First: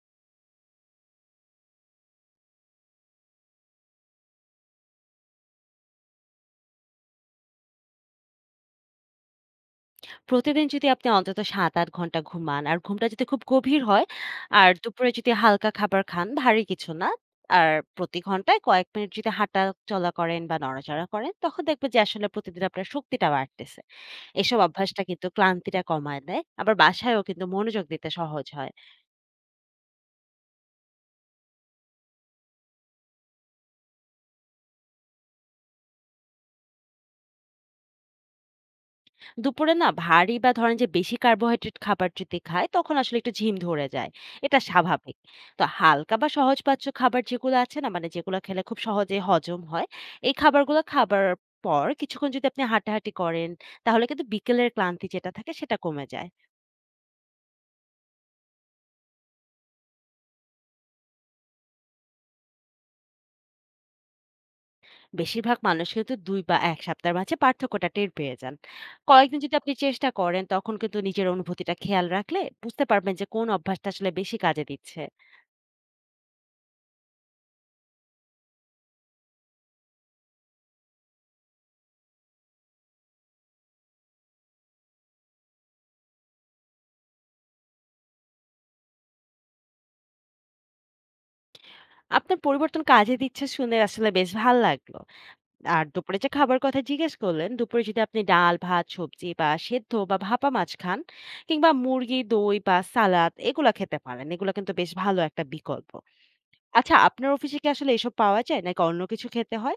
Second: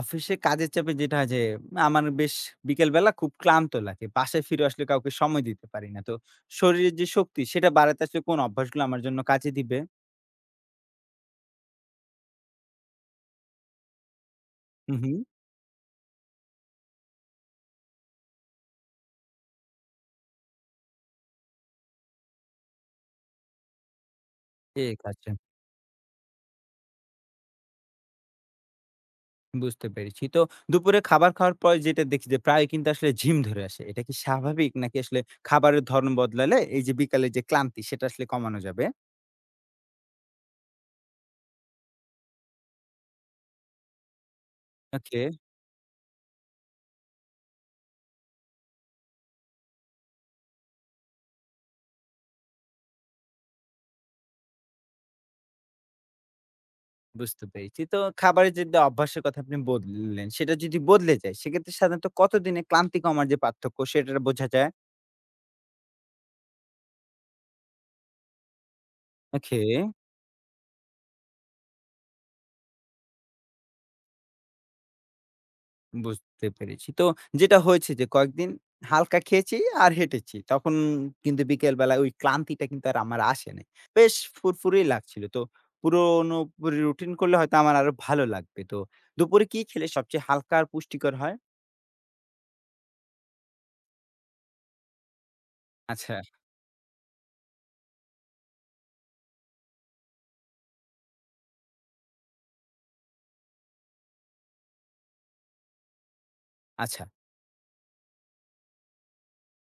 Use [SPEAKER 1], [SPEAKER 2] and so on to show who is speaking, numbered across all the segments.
[SPEAKER 1] অফিসে কাজের চাপে যেটা হয় যে আমার বেশ বিকেলবেলা খুব ক্লান্ত লাগে। বাসায় ফিরে আসলে কাউকে সময় দিতে পারি না। তো শরীরের যে শক্তি সেটা বাড়াতে আসলে কোন অভ্যাসগুলো আমার জন্য কাজে দিবে?
[SPEAKER 2] প্রতিদিন যদি আপনি অন্তত ৭-৮ ঘন্টা ঘুমান আর ঘুমটা যদি খুব গভীর হয় আর
[SPEAKER 1] হুম,
[SPEAKER 2] দুপুরে
[SPEAKER 1] হুম।
[SPEAKER 2] যদি হালকা খাবার খান, ভারী কিছু না। আর প্রতি ঘন্টায় কয়েক মিনিট যদি হাঁটা চলা করেন বা নড়াচড়া করেন, তখন দেখবেন যে আসলে প্রতিদিন আপনার শক্তিটা বাড়তেছে। এসব
[SPEAKER 1] ঠিক
[SPEAKER 2] অভ্যাসটা কিন্তু
[SPEAKER 1] আছে,
[SPEAKER 2] ক্লান্তিটা কমায় দেয়। আবার বাসায়ও কিন্তু মনোযোগ দিতে সহজ হয়।
[SPEAKER 1] বুঝতে পেরেছি। তো দুপুরে খাবার খাওয়ার পর যেটা দেখি যে প্রায় কিন্তু আসলে ঝিম ধরে আসে। এটা কি স্বাভাবিক নাকি আসলে খাবারের ধরন বদলালে এই যে বিকালের যে ক্লান্তি সেটা আসলে কমানো যাবে?
[SPEAKER 2] দুপুরে না ভারী বা ধরেন যে বেশি কার্বোহাইড্রেট খাবার যদি খায় তখন আসলে একটু ঝিম ধরে যায়। এটা স্বাভাবিক।
[SPEAKER 1] ওকে,
[SPEAKER 2] তো হালকা বা সহজপাচ্য খাবার যেগুলো আছে না মানে যেগুলো খেলে খুব সহজে হজম হয়, এই খাবারগুলো খাবার পর কিছুক্ষণ যদি আপনি হাঁটাহাঁটি করেন, তাহলে কিন্তু বিকেলের ক্লান্তি যেটা থাকে সেটা কমে যায়।
[SPEAKER 1] বুঝতে পেরেছি। তো খাবারের যে অভ্যাসের কথা আপনি বললেন সেটা যদি বদলে যায় সেক্ষেত্রে সাধারণত কতদিনে ক্লান্তি কমার যে পার্থক্য সেটা বোঝা যায়?
[SPEAKER 2] বেশিরভাগ মানুষ কিন্তু ২ বা ১ সপ্তাহের মাঝে পার্থক্যটা টের পেয়ে যান। কয়েকদিন যদি
[SPEAKER 1] ওকে,
[SPEAKER 2] আপনি চেষ্টা করেন তখন কিন্তু নিজের অনুভূতিটা খেয়াল রাখলে বুঝতে পারবেন যে কোন অভ্যাসটা আসলে বেশি কাজে দিচ্ছে।
[SPEAKER 1] বুঝতে পেরেছি। তো যেটা হয়েছে যে কয়েকদিন হালকা খেয়েছি আর হেঁটেছি। তখন কিন্তু বিকেল বেলায় ওই ক্লান্তিটা কিন্তু আর আমার আসে নাই। বেশ ফুরফুরেই লাগছিল। তো পুরোনো রুটিন করলে হয়তো আমার আরো ভালো লাগবে। তো দুপুরে কি খেলে সবচেয়ে হালকা আর পুষ্টিকর হয়?
[SPEAKER 2] আপনার পরিবর্তন কাজে দিচ্ছে শুনে আসলে বেশ ভাল লাগলো। আর
[SPEAKER 1] আচ্ছা,
[SPEAKER 2] দুপুরে যে খাবার কথা জিজ্ঞেস করলেন, দুপুরে যদি আপনি ডাল, ভাত, সবজি বা সেদ্ধ বা ভাপা মাছ খান কিংবা মুরগি, দই বা সালাদ এগুলা খেতে পারেন। এগুলা কিন্তু বেশ ভালো একটা বিকল্প। আচ্ছা,
[SPEAKER 1] আচ্ছা।
[SPEAKER 2] আপনার অফিসে কি আসলে এসব পাওয়া যায় নাকি অন্য কিছু খেতে হয়?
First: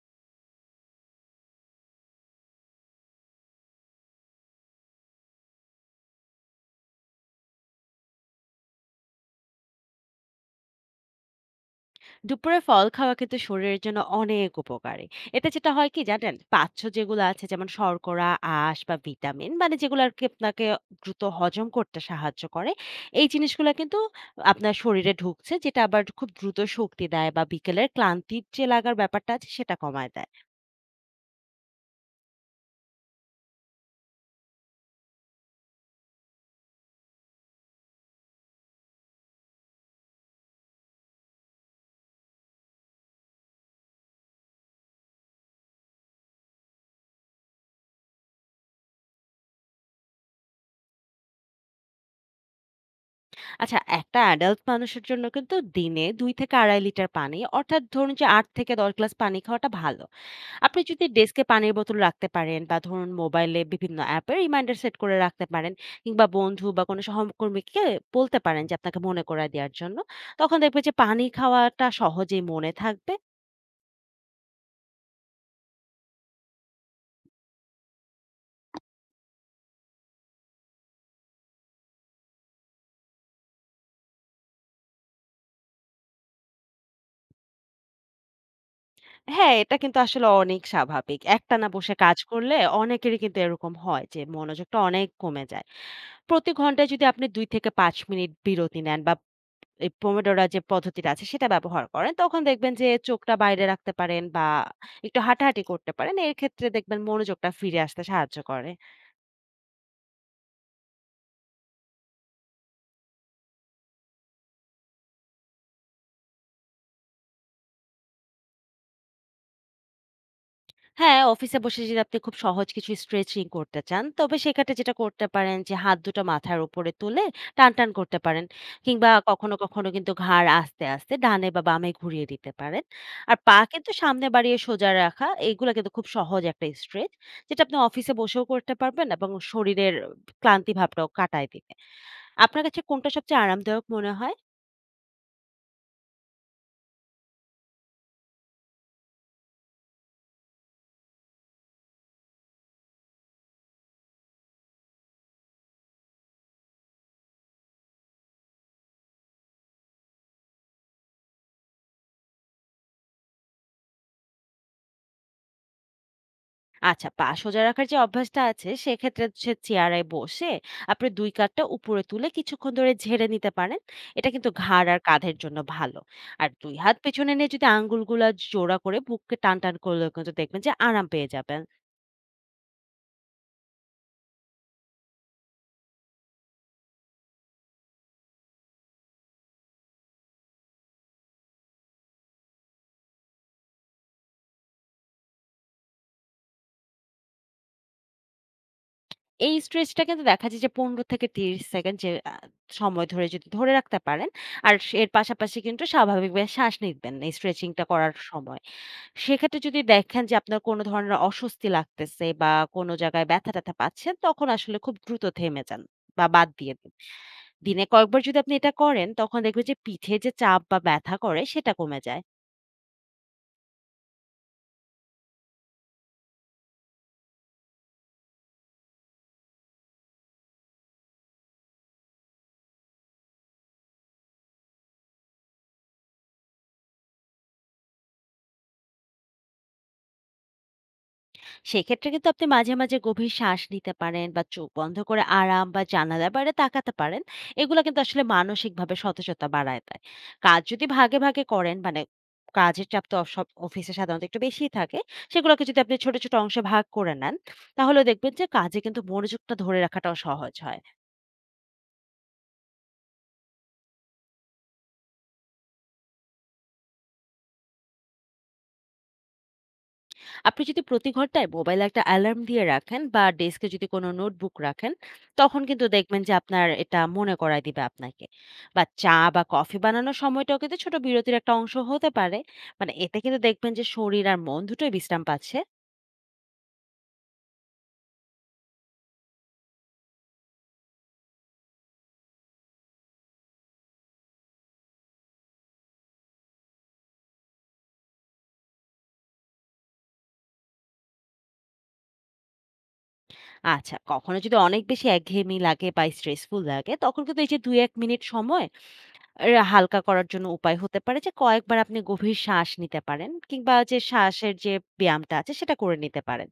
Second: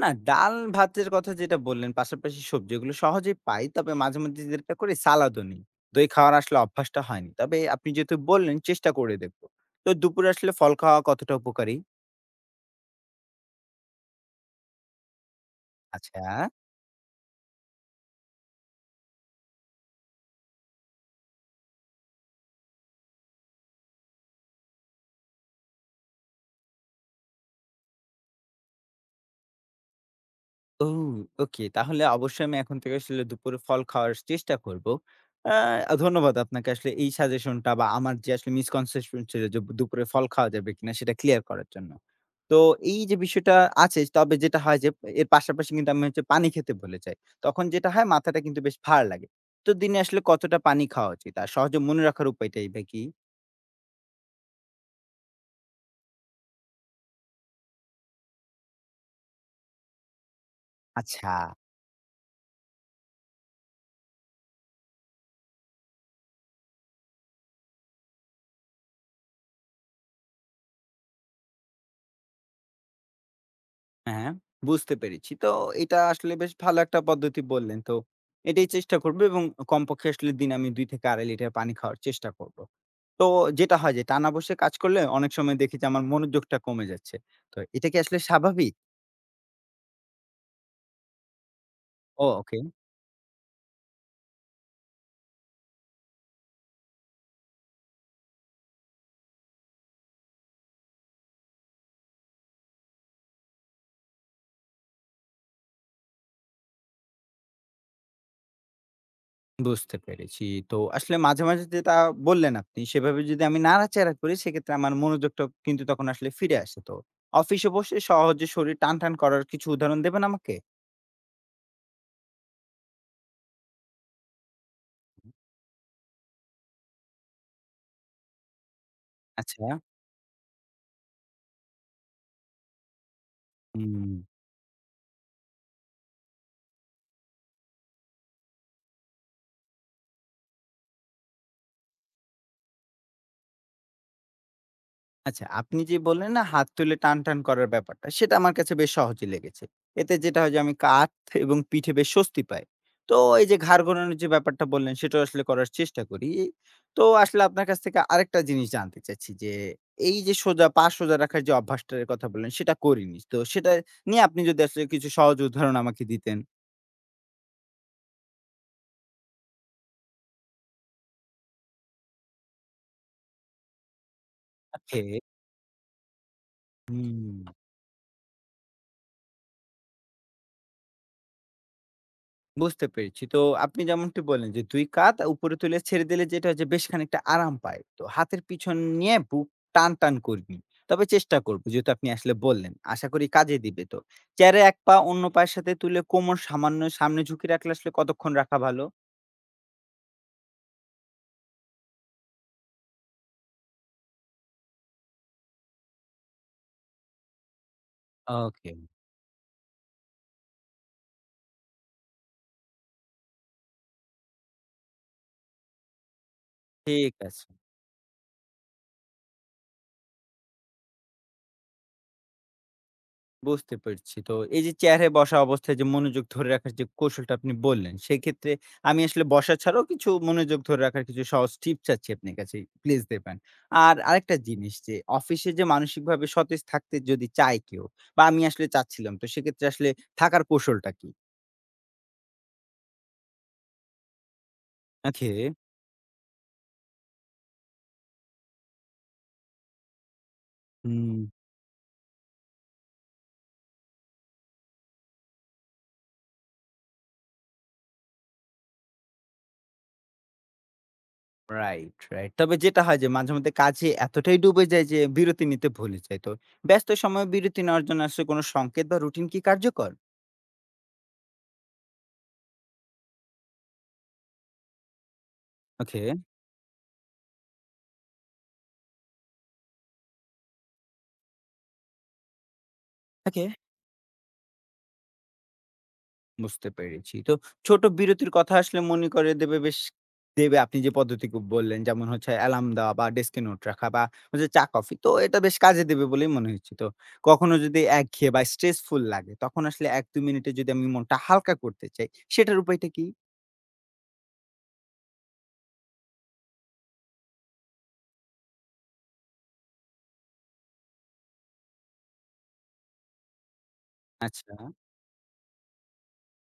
[SPEAKER 1] না ডাল ভাতের কথা যেটা বললেন, পাশাপাশি সবজি এগুলো সহজেই পাই। তবে মাঝে মধ্যে যেটা করি সালাদও নিই। দই খাওয়ার আসলে অভ্যাসটা হয়নি। তবে আপনি যেহেতু বললেন চেষ্টা করে দেখব। তো দুপুরে আসলে ফল খাওয়া কতটা উপকারী?
[SPEAKER 2] দুপুরে ফল খাওয়া কিন্তু শরীরের জন্য অনেক উপকারী। এতে যেটা হয় কি
[SPEAKER 1] আচ্ছা।
[SPEAKER 2] জানেন, পাচ্য যেগুলো আছে যেমন শর্করা, আঁশ বা ভিটামিন মানে যেগুলো আর কি আপনাকে দ্রুত হজম করতে সাহায্য করে, এই জিনিসগুলো কিন্তু আপনার শরীরে ঢুকছে যেটা আবার খুব দ্রুত শক্তি দেয় বা বিকেলের ক্লান্তির যে লাগার ব্যাপারটা আছে সেটা কমায় দেয়।
[SPEAKER 1] ও ওকে। তাহলে অবশ্যই আমি এখন থেকে আসলে দুপুরে ফল খাওয়ার চেষ্টা করব। ধন্যবাদ আপনাকে আসলে এই সাজেশনটা বা আমার যে আসলে মিসকনসেপশন ছিল যে দুপুরে ফল খাওয়া যাবে কিনা সেটা ক্লিয়ার করার জন্য। তো এই যে বিষয়টা আছে তবে যেটা হয় যে এর পাশাপাশি কিন্তু আমি হচ্ছে পানি খেতে ভুলে যাই। তখন যেটা হয় মাথাটা কিন্তু বেশ ভার লাগে। তো দিনে আসলে কতটা পানি খাওয়া উচিত? আর সহজে মনে রাখার উপায়টাই বা কি?
[SPEAKER 2] আচ্ছা, একটা অ্যাডাল্ট মানুষের জন্য কিন্তু দিনে ২ থেকে ২.৫ লিটার পানি অর্থাৎ ধরুন যে ৮ থেকে ১০ গ্লাস পানি খাওয়াটা ভালো। আপনি যদি
[SPEAKER 1] আচ্ছা।
[SPEAKER 2] ডেস্কে পানির বোতল রাখতে পারেন বা ধরুন মোবাইলে বিভিন্ন অ্যাপে রিমাইন্ডার সেট করে রাখতে পারেন কিংবা বন্ধু বা কোনো সহকর্মীকে বলতে পারেন যে আপনাকে মনে করায় দেওয়ার জন্য, তখন দেখবেন যে পানি খাওয়াটা সহজেই মনে থাকবে।
[SPEAKER 1] হ্যাঁ, বুঝতে পেরেছি। তো এটা আসলে বেশ ভালো একটা পদ্ধতি বললেন। তো এটাই চেষ্টা করব এবং কমপক্ষে আসলে দিনে আমি ২ থেকে ২.৫ লিটার পানি খাওয়ার চেষ্টা করব। তো যেটা হয় যে টানা বসে কাজ করলে অনেক সময় দেখি যে আমার মনোযোগটা কমে যাচ্ছে। তো এটা কি আসলে স্বাভাবিক?
[SPEAKER 2] হ্যাঁ, এটা কিন্তু আসলে অনেক স্বাভাবিক। একটানা বসে কাজ করলে
[SPEAKER 1] ওকে,
[SPEAKER 2] অনেকেরই কিন্তু এরকম হয় যে মনোযোগটা অনেক কমে যায়। প্রতি ঘন্টায় যদি আপনি ২ থেকে ৫ মিনিট বিরতি নেন বা এই পোমোডোরা যে পদ্ধতিটা আছে সেটা ব্যবহার করেন, তখন দেখবেন যে চোখটা বাইরে রাখতে পারেন বা একটু হাঁটাহাঁটি করতে পারেন। এর ক্ষেত্রে দেখবেন মনোযোগটা ফিরে আসতে সাহায্য করে।
[SPEAKER 1] বুঝতে পেরেছি। তো আসলে মাঝে, মাঝে যেটা বললেন আপনি সেভাবে যদি আমি নাড়াচাড়া করি সেক্ষেত্রে আমার মনোযোগটা কিন্তু তখন আসলে ফিরে আসে। তো অফিসে বসে সহজে শরীর টানটান করার কিছু উদাহরণ দেবেন আমাকে?
[SPEAKER 2] হ্যাঁ, অফিসে বসে যদি আপনি খুব সহজ কিছু স্ট্রেচিং করতে চান, তবে সেক্ষেত্রে যেটা করতে পারেন যে হাত দুটো মাথার উপরে তুলে টানটান করতে পারেন। কিংবা কখনো,
[SPEAKER 1] আচ্ছা,
[SPEAKER 2] কখনো কিন্তু ঘাড় আস্তে, আস্তে ডানে বা বামে ঘুরিয়ে দিতে পারেন। আর পা কিন্তু
[SPEAKER 1] হুম।
[SPEAKER 2] সামনে বাড়িয়ে সোজা রাখা, এগুলা কিন্তু খুব সহজ একটা স্ট্রেচ। যেটা আপনি অফিসে বসেও করতে পারবেন এবং শরীরের ক্লান্তি ভাবটাও কাটায় দিবে। আপনার কাছে কোনটা সবচেয়ে আরামদায়ক মনে হয়?
[SPEAKER 1] আচ্ছা, আপনি যে বললেন না হাত তুলে টানটান করার ব্যাপারটা, সেটা আমার কাছে বেশ সহজই লেগেছে। এতে যেটা হয় যে আমি কাঁধ এবং পিঠে বেশ স্বস্তি পাই। তো এই যে ঘাড় ঘোরানোর যে ব্যাপারটা বললেন সেটাও আসলে করার চেষ্টা করি। তো আসলে আপনার কাছ থেকে আরেকটা জিনিস জানতে চাচ্ছি যে, এই যে সোজা পা সোজা রাখার যে অভ্যাসটার কথা বললেন সেটা করিনি। তো সেটা নিয়ে আপনি যদি আসলে কিছু সহজ উদাহরণ আমাকে দিতেন।
[SPEAKER 2] আচ্ছা, পা সোজা রাখার যে অভ্যাসটা আছে সেক্ষেত্রে সে চেয়ারে বসে আপনি দুই কাঁধটা উপরে তুলে কিছুক্ষণ ধরে ঝেড়ে নিতে পারেন। এটা কিন্তু ঘাড়
[SPEAKER 1] ওকে।
[SPEAKER 2] আর কাঁধের জন্য ভালো। আর দুই হাত পেছনে
[SPEAKER 1] হুম।
[SPEAKER 2] নিয়ে যদি আঙ্গুলগুলা জোড়া করে বুককে টান টান করলে কিন্তু দেখবেন যে আরাম পেয়ে যাবেন।
[SPEAKER 1] বুঝতে পেরেছি। তো আপনি যেমনটি বললেন যে ২ কাঁধ উপরে তুলে ছেড়ে দিলে যেটা হচ্ছে বেশ খানিকটা আরাম পায়। তো হাতের পিছন নিয়ে বুক টান, টান করবি। তবে চেষ্টা করব যেহেতু আপনি আসলে বললেন। আশা করি কাজে দিবে তো। চেয়ারে এক পা অন্য পায়ের সাথে তুলে কোমর সামান্য সামনে ঝুঁকে রাখলে আসলে কতক্ষণ রাখা ভালো?
[SPEAKER 2] এই স্ট্রেচটা কিন্তু দেখা যায় যে ১৫ থেকে ৩০ সেকেন্ড যে সময় ধরে যদি ধরে রাখতে পারেন আর এর পাশাপাশি কিন্তু স্বাভাবিকভাবে শ্বাস নিবেন এই স্ট্রেচিংটা করার সময়।
[SPEAKER 1] ওকে।
[SPEAKER 2] সেক্ষেত্রে যদি দেখেন যে আপনার কোনো ধরনের অস্বস্তি লাগতেছে বা কোনো জায়গায় ব্যথা-ট্যাথা পাচ্ছেন, তখন আসলে খুব দ্রুত থেমে যান বা বাদ দিয়ে দিন।
[SPEAKER 1] ঠিক আছে।
[SPEAKER 2] দিনে কয়েকবার যদি আপনি এটা করেন, তখন দেখবেন যে পিঠে যে চাপ বা ব্যথা করে, সেটা কমে যায়।
[SPEAKER 1] বুঝতে পারছি। তো এই যে চেয়ারে বসা অবস্থায় যে মনোযোগ ধরে রাখার যে কৌশলটা আপনি বললেন, সেক্ষেত্রে আমি আসলে বসা ছাড়াও কিছু মনোযোগ ধরে রাখার কিছু সহজ টিপস চাচ্ছি আপনার কাছে। প্লিজ দেবেন। আর আরেকটা জিনিস যে অফিসে যে মানসিকভাবে সতেজ থাকতে যদি চায় কেউ বা আমি আসলে চাচ্ছিলাম, তো সেক্ষেত্রে আসলে থাকার কৌশলটা কি?
[SPEAKER 2] সেক্ষেত্রে কিন্তু আপনি মাঝে, মাঝে গভীর শ্বাস নিতে পারেন বা চোখ বন্ধ করে
[SPEAKER 1] ওকে।
[SPEAKER 2] আরাম বা জানালার বাইরে তাকাতে পারেন। এগুলা কিন্তু আসলে মানসিকভাবে সতেজতা বাড়ায় দেয়। কাজ যদি
[SPEAKER 1] হুম,
[SPEAKER 2] ভাগে, ভাগে করেন মানে কাজের চাপ তো সব অফিসে সাধারণত একটু বেশিই থাকে। সেগুলোকে যদি আপনি ছোট, ছোট অংশে ভাগ করে নেন, তাহলে দেখবেন যে কাজে কিন্তু মনোযোগটা ধরে রাখাটাও সহজ হয়।
[SPEAKER 1] Right, right. তবে যেটা হয় যে মাঝে মধ্যে কাজে এতটাই ডুবে যায় যে বিরতি নিতে ভুলে যাই। তো ব্যস্ত সময়ে বিরতি নেওয়ার জন্য আসলে কোনো সংকেত বা রুটিন কি কার্যকর?
[SPEAKER 2] আপনি যদি প্রতি ঘন্টায় মোবাইলে একটা অ্যালার্ম দিয়ে রাখেন বা ডেস্কে যদি কোনো নোটবুক রাখেন, তখন কিন্তু
[SPEAKER 1] ওকে।
[SPEAKER 2] দেখবেন যে আপনার এটা মনে করায় দিবে আপনাকে। বা চা বা কফি বানানোর সময়টাও কিন্তু ছোট বিরতির একটা অংশ হতে পারে, মানে এতে কিন্তু দেখবেন যে শরীর আর মন দুটোই বিশ্রাম পাচ্ছে।
[SPEAKER 1] বুঝতে পেরেছি। তো ছোট বিরতির কথা আসলে মনে করে দেবে বেশ দেবে আপনি যে পদ্ধতি বললেন যেমন হচ্ছে অ্যালার্ম দেওয়া বা ডেস্কে নোট রাখা বা হচ্ছে চা কফি। তো এটা বেশ কাজে দেবে বলেই মনে হচ্ছে। তো কখনো যদি একঘেয়ে বা স্ট্রেসফুল লাগে তখন আসলে ১-২ মিনিটে যদি আমি মনটা হালকা করতে চাই সেটার উপায়টা কি?
[SPEAKER 2] আচ্ছা, কখনো যদি অনেক বেশি একঘেয়েমি লাগে বা স্ট্রেসফুল লাগে তখন কিন্তু এই যে দুই এক মিনিট সময় এর হালকা করার জন্য উপায় হতে পারে যে কয়েকবার আপনি গভীর শ্বাস নিতে পারেন কিংবা যে শ্বাসের
[SPEAKER 1] আচ্ছা।
[SPEAKER 2] যে ব্যায়ামটা আছে সেটা করে নিতে পারেন।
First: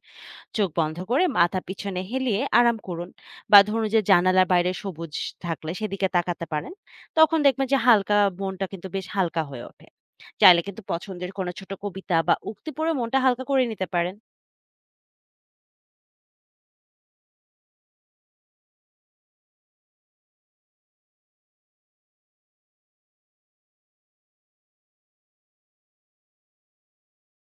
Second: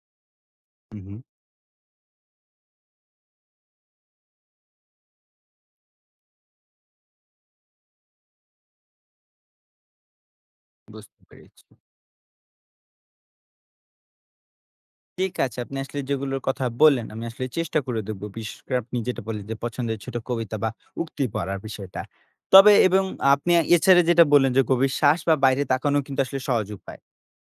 [SPEAKER 2] চোখ বন্ধ
[SPEAKER 1] হু, হু।
[SPEAKER 2] করে মাথা পিছনে হেলিয়ে আরাম করুন বা ধরুন যে জানালার বাইরে সবুজ থাকলে সেদিকে তাকাতে পারেন, তখন দেখবেন যে হালকা মনটা কিন্তু বেশ হালকা হয়ে ওঠে। চাইলে কিন্তু
[SPEAKER 1] বুঝতে
[SPEAKER 2] পছন্দের কোনো
[SPEAKER 1] পেরেছি।
[SPEAKER 2] ছোট কবিতা বা উক্তি পড়ে মনটা হালকা করে নিতে পারেন।
[SPEAKER 1] ঠিক আছে। আপনি আসলে যেগুলোর কথা বললেন, আমি আসলে চেষ্টা করে দেখবো। বিশেষ করে আপনি যেটা বললেন যে, পছন্দের ছোট কবিতা বা উক্তি পড়ার বিষয়টা। এবং আপনি এছাড়া যেটা বললেন যে, গভীর শ্বাস বা বাইরে তাকানো কিন্তু আসলে সহজ উপায়।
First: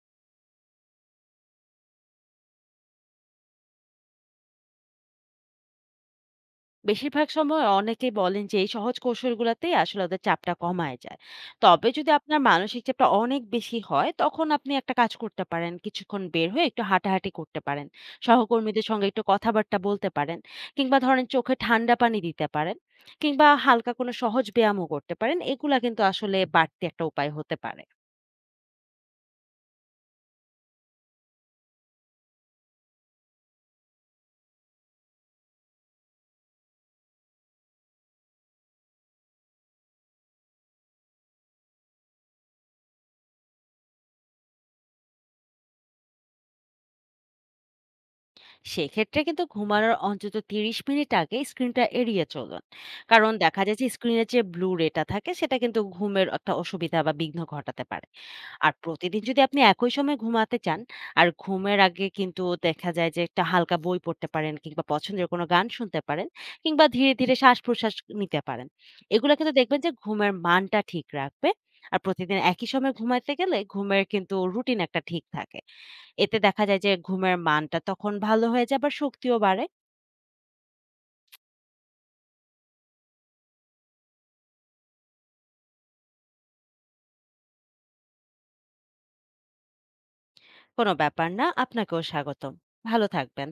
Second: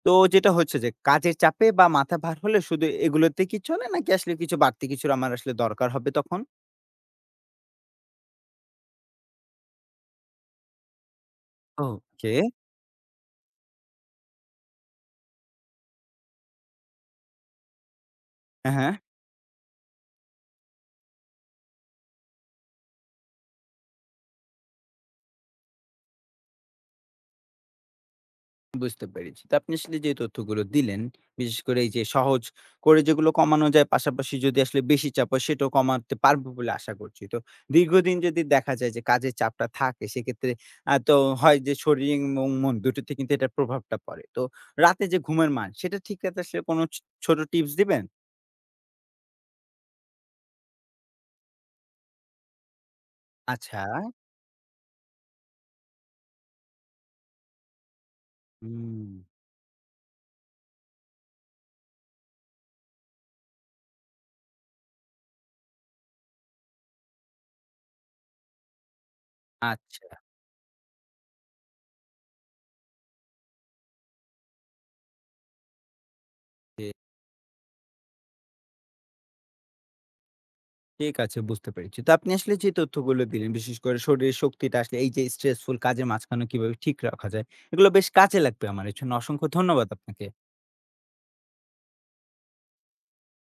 [SPEAKER 1] তো যেটা হচ্ছে যে, কাজের চাপে বা মাথা ভার হলে শুধু এগুলোতে কি চলে? নাকি আসলে কিছু বাড়তি কিছুর আমার আসলে দরকার হবে তখন?
[SPEAKER 2] বেশিরভাগ সময় অনেকেই বলেন যে এই সহজ কৌশলগুলাতেই আসলে ওদের চাপটা কমায় যায়। তবে যদি
[SPEAKER 1] ওকে।
[SPEAKER 2] আপনার মানসিক চাপটা অনেক বেশি হয়, তখন আপনি একটা কাজ করতে পারেন। কিছুক্ষণ বের হয়ে একটু হাঁটাহাঁটি করতে পারেন।
[SPEAKER 1] হ্যাঁ,
[SPEAKER 2] সহকর্মীদের
[SPEAKER 1] হ্যাঁ।
[SPEAKER 2] সঙ্গে একটু কথাবার্তা বলতে পারেন। কিংবা ধরেন চোখে ঠান্ডা পানি দিতে পারেন। কিংবা হালকা কোনো সহজ ব্যায়ামও করতে পারেন। এগুলা কিন্তু আসলে বাড়তি একটা উপায় হতে পারে।
[SPEAKER 1] বুঝতে পেরেছি। তো আপনি আসলে যে তথ্যগুলো দিলেন, বিশেষ করে এই যে সহজ করে যেগুলো কমানো যায়, পাশাপাশি যদি আসলে বেশি চাপ হয় সেটাও কমাতে পারবো বলে আশা করছি। তো দীর্ঘদিন যদি দেখা যায় যে কাজের চাপটা থাকে সেক্ষেত্রে তো হয় যে শরীর এবং মন দুটোতে কিন্তু এটার প্রভাবটা পড়ে। তো রাতে যে ঘুমের মান সেটা ঠিক রাখতে আসলে কোনো ছোট টিপস দিবেন?
[SPEAKER 2] সেক্ষেত্রে কিন্তু ঘুমানোর অন্তত ৩০ মিনিট আগে স্ক্রিনটা এড়িয়ে চলুন। কারণ দেখা যায়
[SPEAKER 1] আচ্ছা।
[SPEAKER 2] যে স্ক্রিনের যে ব্লু রেটা থাকে সেটা কিন্তু ঘুমের একটা অসুবিধা বা বিঘ্ন ঘটাতে পারে। আর
[SPEAKER 1] হুম,
[SPEAKER 2] প্রতিদিন যদি আপনি একই সময় ঘুমাতে চান আর ঘুমের আগে কিন্তু দেখা যায় যে একটা হালকা বই পড়তে পারেন কিংবা পছন্দের কোনো গান শুনতে পারেন কিংবা ধীরে ধীরে শ্বাস প্রশ্বাস নিতে পারেন, এগুলো কিন্তু দেখবেন যে
[SPEAKER 1] আচ্ছা।
[SPEAKER 2] ঘুমের মানটা ঠিক রাখবে। আর প্রতিদিন একই সময় ঘুমাতে গেলে ঘুমের কিন্তু রুটিন একটা ঠিক থাকে। এতে দেখা যায় যে ঘুমের মানটা তখন ভালো হয়ে যায়, আবার শক্তিও বাড়ে।
[SPEAKER 1] ঠিক আছে, বুঝতে পেরেছি। তো আপনি আসলে যে তথ্যগুলো দিলেন, বিশেষ করে শরীরের শক্তিটা আসলে এই যে স্ট্রেসফুল কাজের মাঝখানে কিভাবে ঠিক রাখা যায়, এগুলো বেশ কাজে লাগবে আমার। এর জন্য অসংখ্য ধন্যবাদ আপনাকে।
[SPEAKER 2] কোনো ব্যাপার না। আপনাকেও স্বাগতম। ভালো থাকবেন।